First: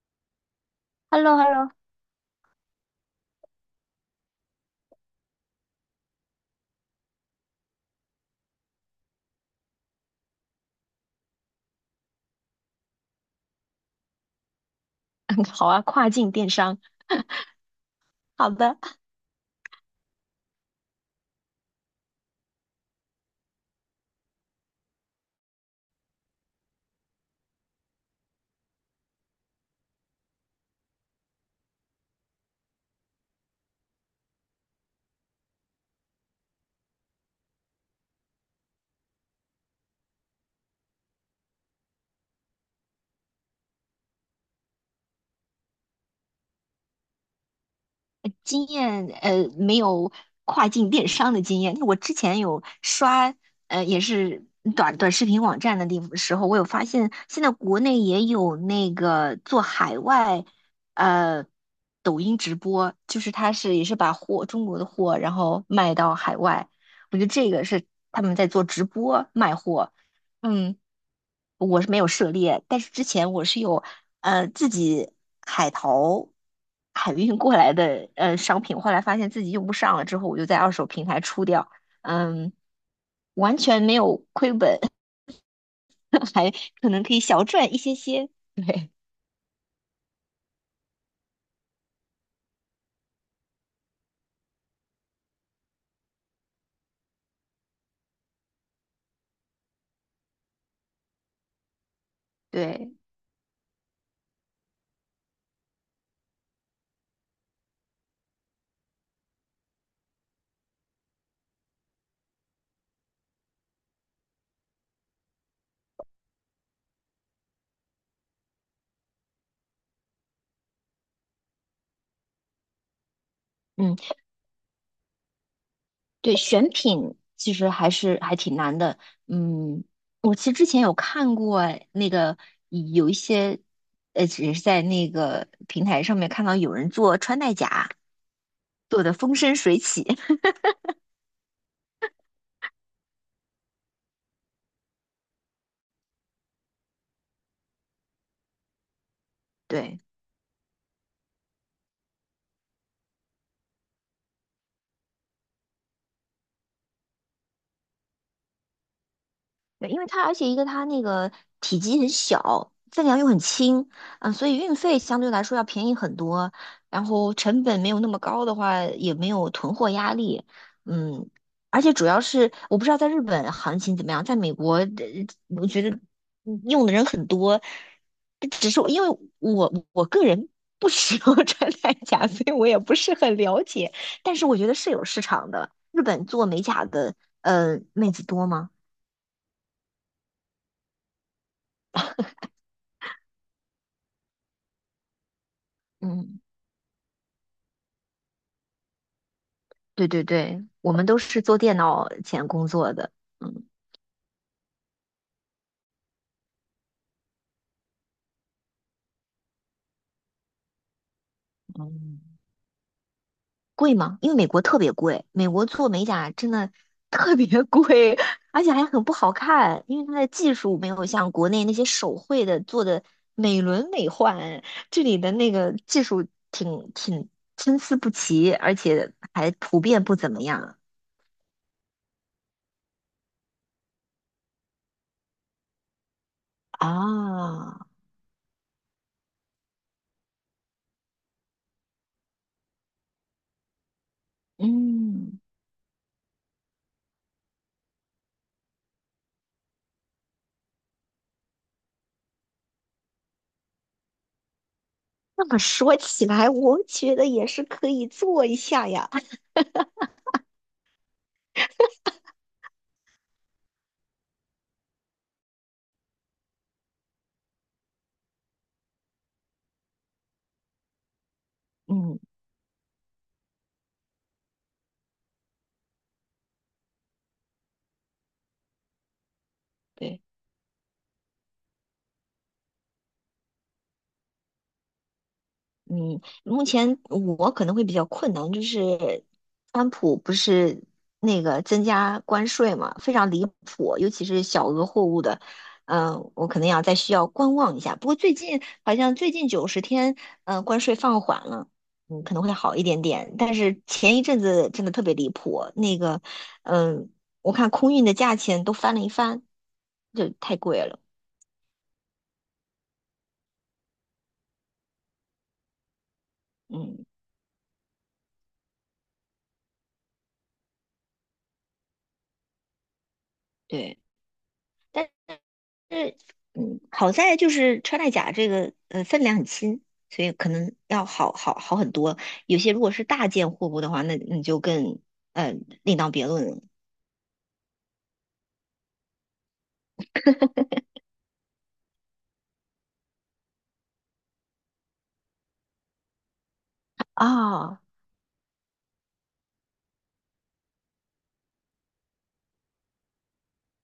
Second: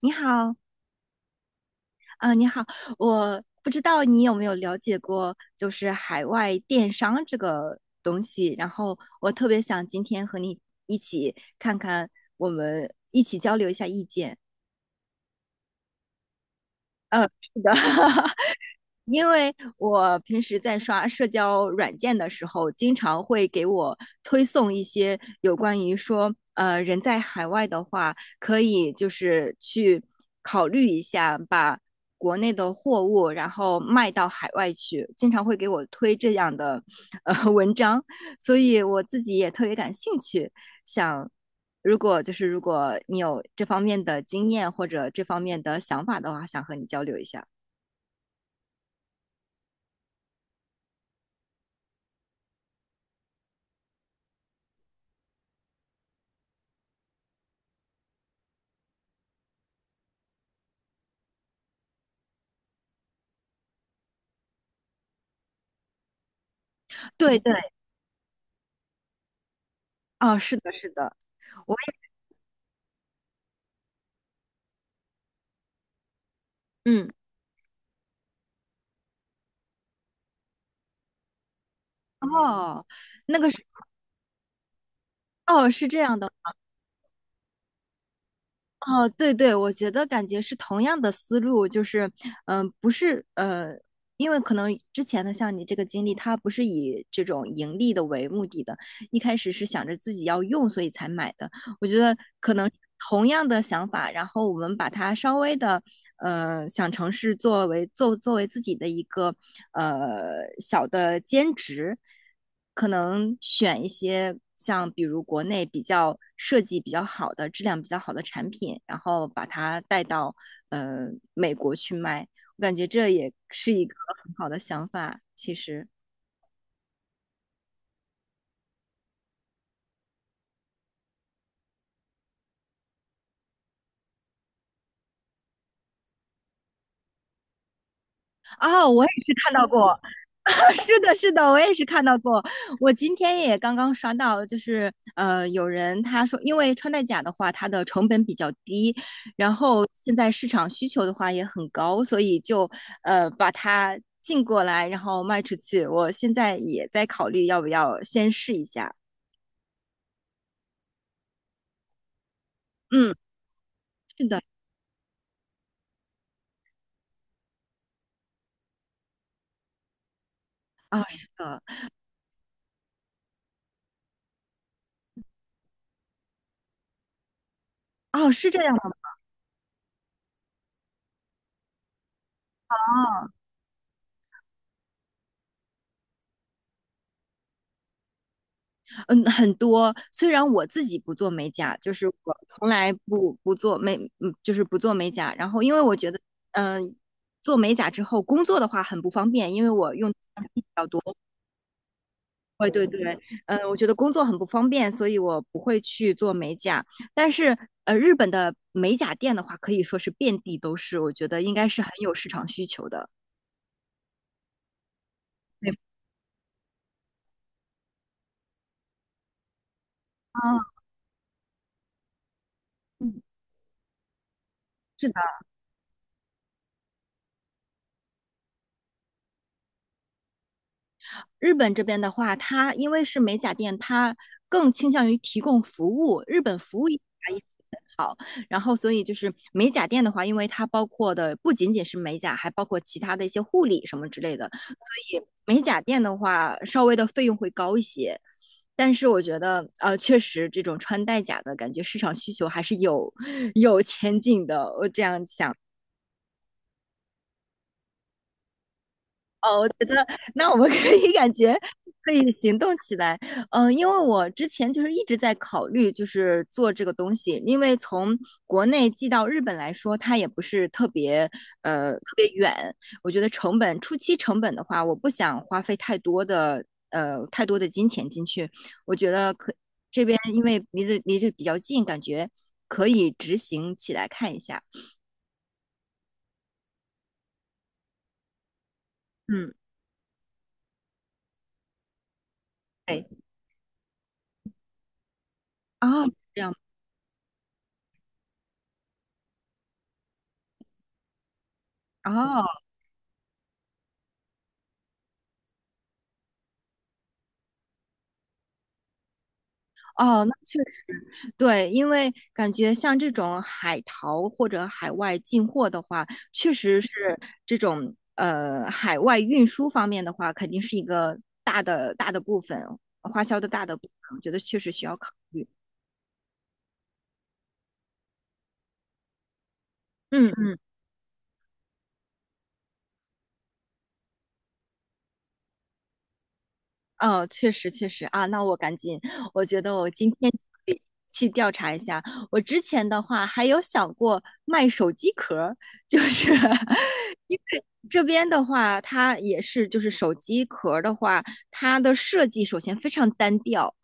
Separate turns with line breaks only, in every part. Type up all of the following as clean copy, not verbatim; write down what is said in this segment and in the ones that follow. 你好，
Hello Hello
啊、你好，我不知道你有没有了解过，就是海外电商这个东西。然后我特别想今天和你一起看看，我们一起交流一下意见。
好啊，跨境电商，
是的，
好 的。
因为我平时在刷社交软件的时候，经常会给我推送一些有关于说，人在海外的话，可以就是去考虑一下，把国内的货物然后卖到海外去，经常会给我推这样的文章，所以我自己也特别感兴趣，想如果就是如果你有这方面的经验或者这方面的想法的话，想和你交流一下。
经验没有跨境电商的经验。我之前有刷也是短视频网站的地方时候，我有发现现在国内也有那个做海外呃抖音直播，就是他是也是把货中国的货然后卖到海外，我觉得
对
这
对。
个是他们在做直播卖货。
哦，是的，
嗯。
是的，我
我是没有
也
涉猎，但是之前我是有自己海淘
嗯，
海运过来的商品，后来发现自己用不上了，之后我就在二手平台出掉，嗯，
哦，那个
完
是
全没有亏本。
哦，是这样的，
还可能可以小赚一些些。对
哦，对对，我觉得感觉是同样的思路，就是不是因为可能之前的像你这个经历，它不是以这种盈利的为目的的，一开始是想着自己要用，所以才买的。我觉得可能
对，
同样的想法，然后我们把它稍微的想尝试作为作为自己的一个小的兼职，可能选一些像比如国内比较设计比较好的、质量比较好的产品，然后把它带到呃美国去卖。我感觉这也是一个
嗯，
很好的想法，其实。
对，选品其实还是还挺难的。嗯，我其实之前有看过那个有一些。只是在那个平台上面看到有人做穿戴甲，
哦，
做
我也
的
是
风
看
生
到
水
过，
起。
是的，是的，我也是看到过。我今天也刚刚刷到，就是有人他说，因为穿戴甲的话，它的成本比较低，然后
对，
现在市场需求的话也很高，所以就把它进过来，然后卖出去。我现在也在考虑要不要先试一下。
对，因为它而且一个它那个体积很小，分
嗯，
量又很轻。
是
嗯，
的，
所以运费相对来说要便宜很多，然后成本没有那么高的话，也没有囤货压力。
啊，是
嗯，
的，
而且主要是我不知道在日本行情怎么样。在美国，我觉得用的人很多，
哦，是这
只
样
是
的吗？
因为我个人不使用 穿戴甲，所以我也不是很了解，但是我觉得是有市场的。日本做美甲的，妹子多吗？
嗯，很多。虽然我自己不做美甲，就是我从来不不做美，嗯，就是不做美甲。然后，因为我觉得，
嗯。
嗯、做美甲之后工作的话很不方便，因为我
对
用，
对对，我们都是做电脑前工
对对
作的。
对，
嗯，
我觉得工作很不方便，所以我不会去做美甲。但是，日本的美甲店的话，可以说是遍地都是，我觉得应该是很有市
嗯，
场需求的。
贵吗？因为美国特别贵，美国
对，
做美甲真的 特别贵，而且还很不好看，因为它的技
啊，
术没有像国内那些手绘的做的
嗯是的。
美轮美奂，这里的那个技术挺参差不齐，而且还普遍不怎么样
日本这边的话，它因为是美甲店，它更倾向于提供服务，日本服务业也
啊。
好。然后，所以就是美甲店的话，因为它包括的不仅仅是美甲，还包括其他的一些护理什么之类的，所以
嗯，
美甲店的话，稍微的费用会高一些。但是我觉得，确实这种穿戴甲的感觉市场需求还是有 有前景的，我这样
那
想。
么说起来，我觉得也是可以做一下呀。
哦，我觉得那我们 可以感觉可以行动起来。因为我之前就是一直在考虑，就是做这个东西，因为从国内寄到日本来说，它也不是特别呃特
嗯。
别远。我觉得成本初期成本的话，我不想花费太多的金钱进去。我觉得这边
对。
因为离这比较近，感觉可以执行起来看一下。
嗯，目前我可能会比较困难，就是
嗯，
川普不是那个增加关税嘛，
对，
非常离谱，尤其是小额货物的。
哦，
嗯，
这
我
样，
可能要再需要观望一下。不过最近好像最近90天，嗯，关税放缓了。嗯，可能
哦
会好一点点。但是前一阵子真的特别离谱。嗯，我看空运的价钱都翻了一番，
哦，
就
那
太
确
贵
实。
了。
对，因为感觉像这种海淘或者海外进货的话，确实是
嗯，
这种海外运输方面的话，肯定是一个大的部分，花销的大的部
对。
分，我觉得确实需要
但
考虑。
是，嗯，好在就是穿戴甲这个分量很轻，所以可
嗯，
能要好很多。有些如果是大件货物的话，那你就更呃另当别论了。
哦，确实确实啊，那我赶紧，我觉得我今天就可以去调查一下。我之前的话还有想过卖手机壳儿，就是 因为
啊。
这边的话，它也是就是手机壳儿的话，它的设计首先非常单调，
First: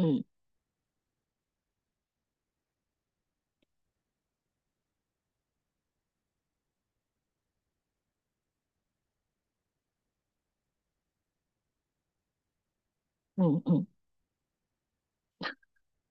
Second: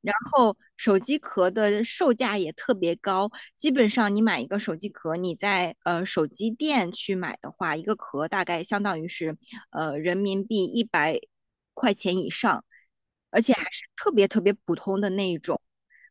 然后手机壳的售价也特别高，基本上你买一个手机壳，你在手机店去买的话，一个壳大概相当于是人民币一百块钱以上，而且
嗯
还是
嗯，
特别特别普通的那一种，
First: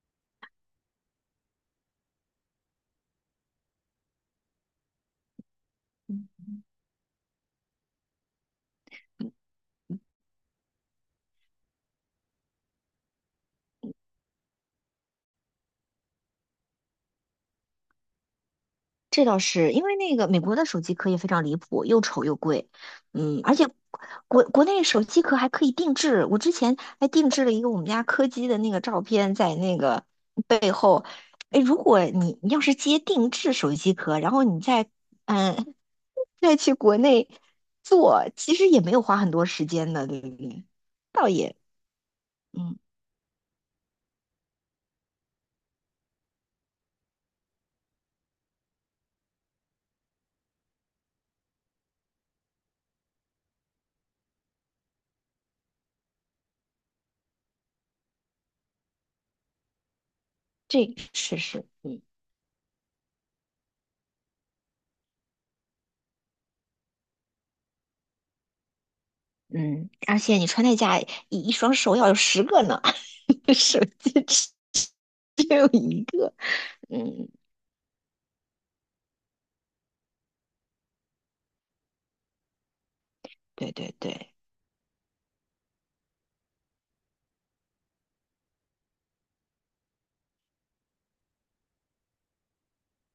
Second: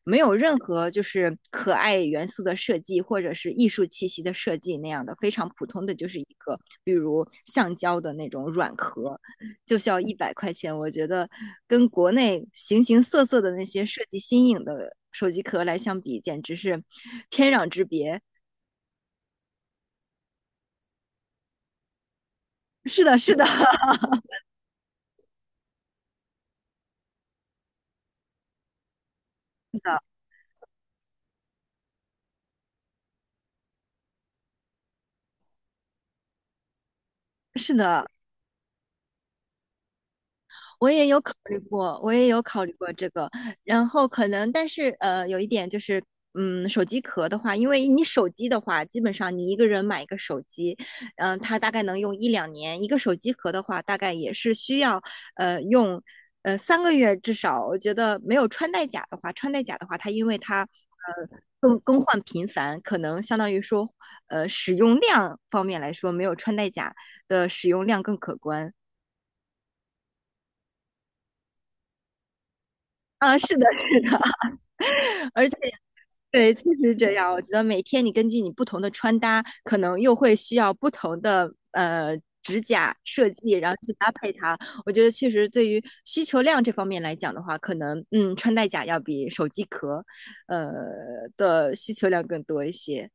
没有任何就是可爱元素的设计或者是艺术气息的设计那样的，非常普通的就是一
嗯
个比如橡胶的那种软壳。就需要一百块钱，我觉得跟国内形形色色的那些设计新颖的手机壳来相比，简直是天壤之别。
这倒是因为那个美国的手机壳也非常离谱，又丑又贵。
是的，是
嗯，
的，
而且 国内手机壳还可以定制，我之前还定制了一个我们家柯基的那个照片在那个背后。哎，如果你要是接定制手机壳，然后你嗯再去国内
是的，
做，其实也没有花很多时间的，对不对？
我也有
倒
考
也
虑过，我也有考虑
嗯，
过这个，然后可能，但是有一点就是，手机壳的话，因为你手机的话，基本上你一个人买一个手机，它大概能用一两年，一个手机壳的话，大概也是需要用3个月至少。我觉得没有穿戴甲的话，穿戴甲的话，它因为它
这个是
呃
是。
更更换频繁，可能相当于说使用量方面来说，没有穿戴甲的使用量更可观。
嗯，而且你穿戴甲一双手要有10个呢，
啊，是 的，
手
是
机
的，
只有一个。
对，确实是这
嗯，
样。我觉得每天你根据你不同的穿搭，可能又会需要不同的指甲设计，然
对
后去
对
搭配
对，
它。我觉得确实对于需求量这方面来讲的话，可能穿戴甲要比手机壳呃的需求量更多一些。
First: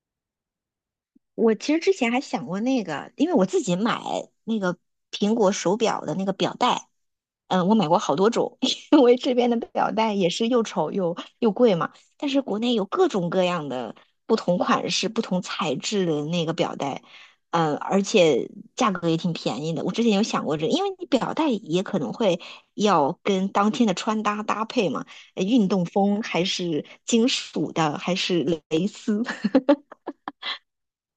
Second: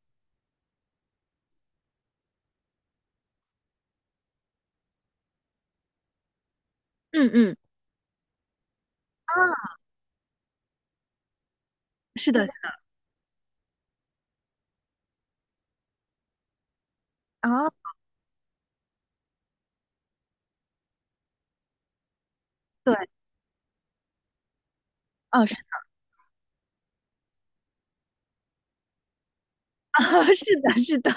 我其实之前还想过那个，因为我自己买那个苹果手表的那个表带。
嗯嗯，
嗯，我买过好多种，因为这边的表带也是又丑又贵嘛。但
是的，
是国
是
内
的，
有各种各样的不同款式、不同材质的那个表带。嗯，
啊，
而且价格也挺便宜的。我之前有想过这个因为你表带也可能会
对，
要跟当天的穿搭搭配嘛，
哦，
运动风还是金属的，还是蕾丝，
啊，是的，是的，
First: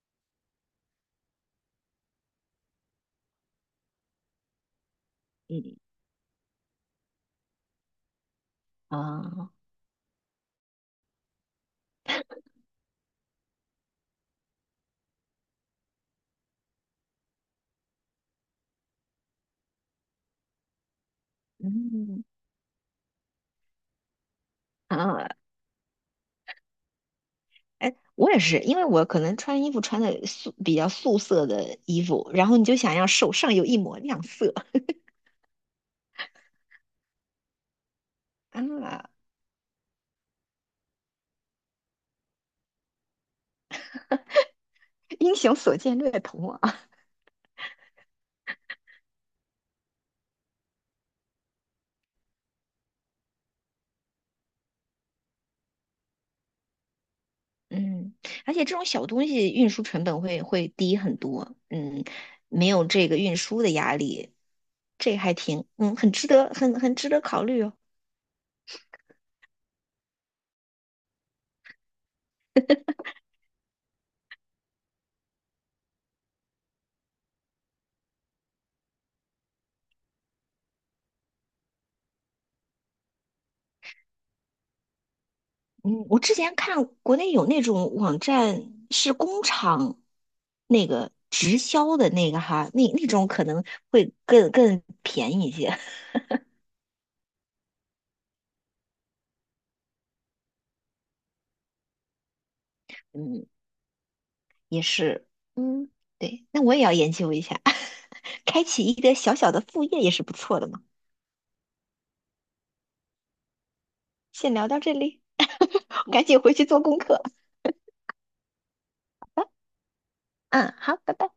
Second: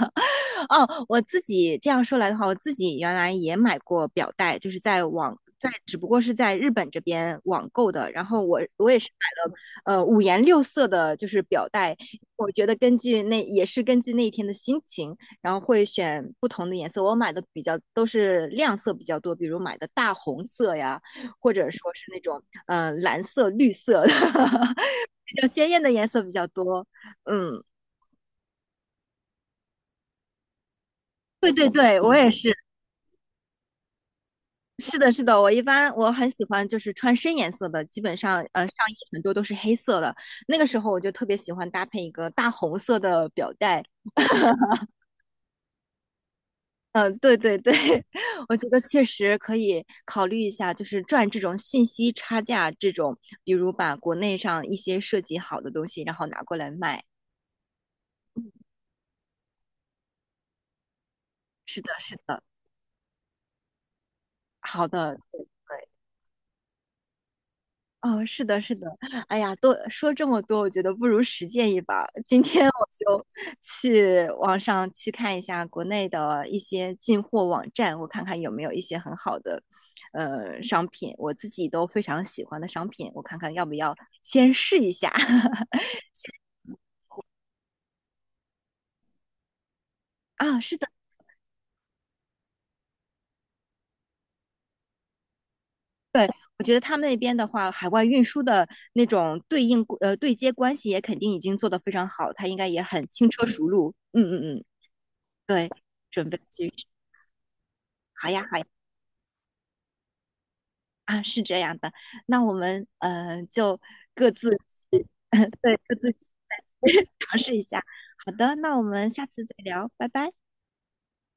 哦，我自己这样说来的话，我自己原来也买过表带，就是在网，在
嗯
只不过是在日本这边网购的。然后我也是买
啊。
了，五颜六色的，就是表带。我觉得根据那也是根据那一天的心情，然后会选不同的颜色。我买的比较都是亮色比较多，比如买的大红色呀，或者说是那
嗯
种蓝色、绿色的
啊，
比较鲜艳的颜色比较多。嗯。
哎，我也是，因为我可能穿衣服穿的比较素色
对对
的
对，
衣
我也
服，然
是。
后你就想要手上有一抹亮色
是的，是的，我一般很喜欢就是穿深颜色的，基本上上衣
啊。
很多都是黑色的。那个时候我就特别喜欢搭配一个大红色的表带。
英雄所见略同啊。
对对对，我觉得确实可以考虑一下，就是赚这种信息差价这种，比如把国内上一些设计好的东西，然后拿过来卖。
嗯，而且这种小东西运输成本会低很多。
是的，
嗯，
是的，
没有这个运输的压力。
好的，
这还
对
挺，
对。
嗯，很值得，很值得考虑哦。
哦，是的，是的，哎呀，多说这么多，我觉得不如实践一把今天我就去网上去看一下国内的一些进货网站，我看看有没有一些很好的，商品，我自己都非常喜欢的商品，我看看要不要先试一下。
嗯，我之前看国内有那种网站是工厂
啊，是
那
的，
个直销的那个哈，那种可能会更便宜一些。
对，我觉得他们那边的话，海外运输的那种对应呃对接关系也肯定已经做得非常好，他应该也很轻车
嗯，
熟路。嗯嗯嗯，
也是。
对，
嗯，
准备
对，那
去，
我也要研究一下，
好呀。好
开
呀
启一个小小的副业也是不错的嘛。
啊，是这样的，那我们就自
先聊到这里，
对就
我
自
赶
己
紧回去做功 课。
尝试一下。好的，那我们下次再聊，拜拜。
嗯，好，拜拜。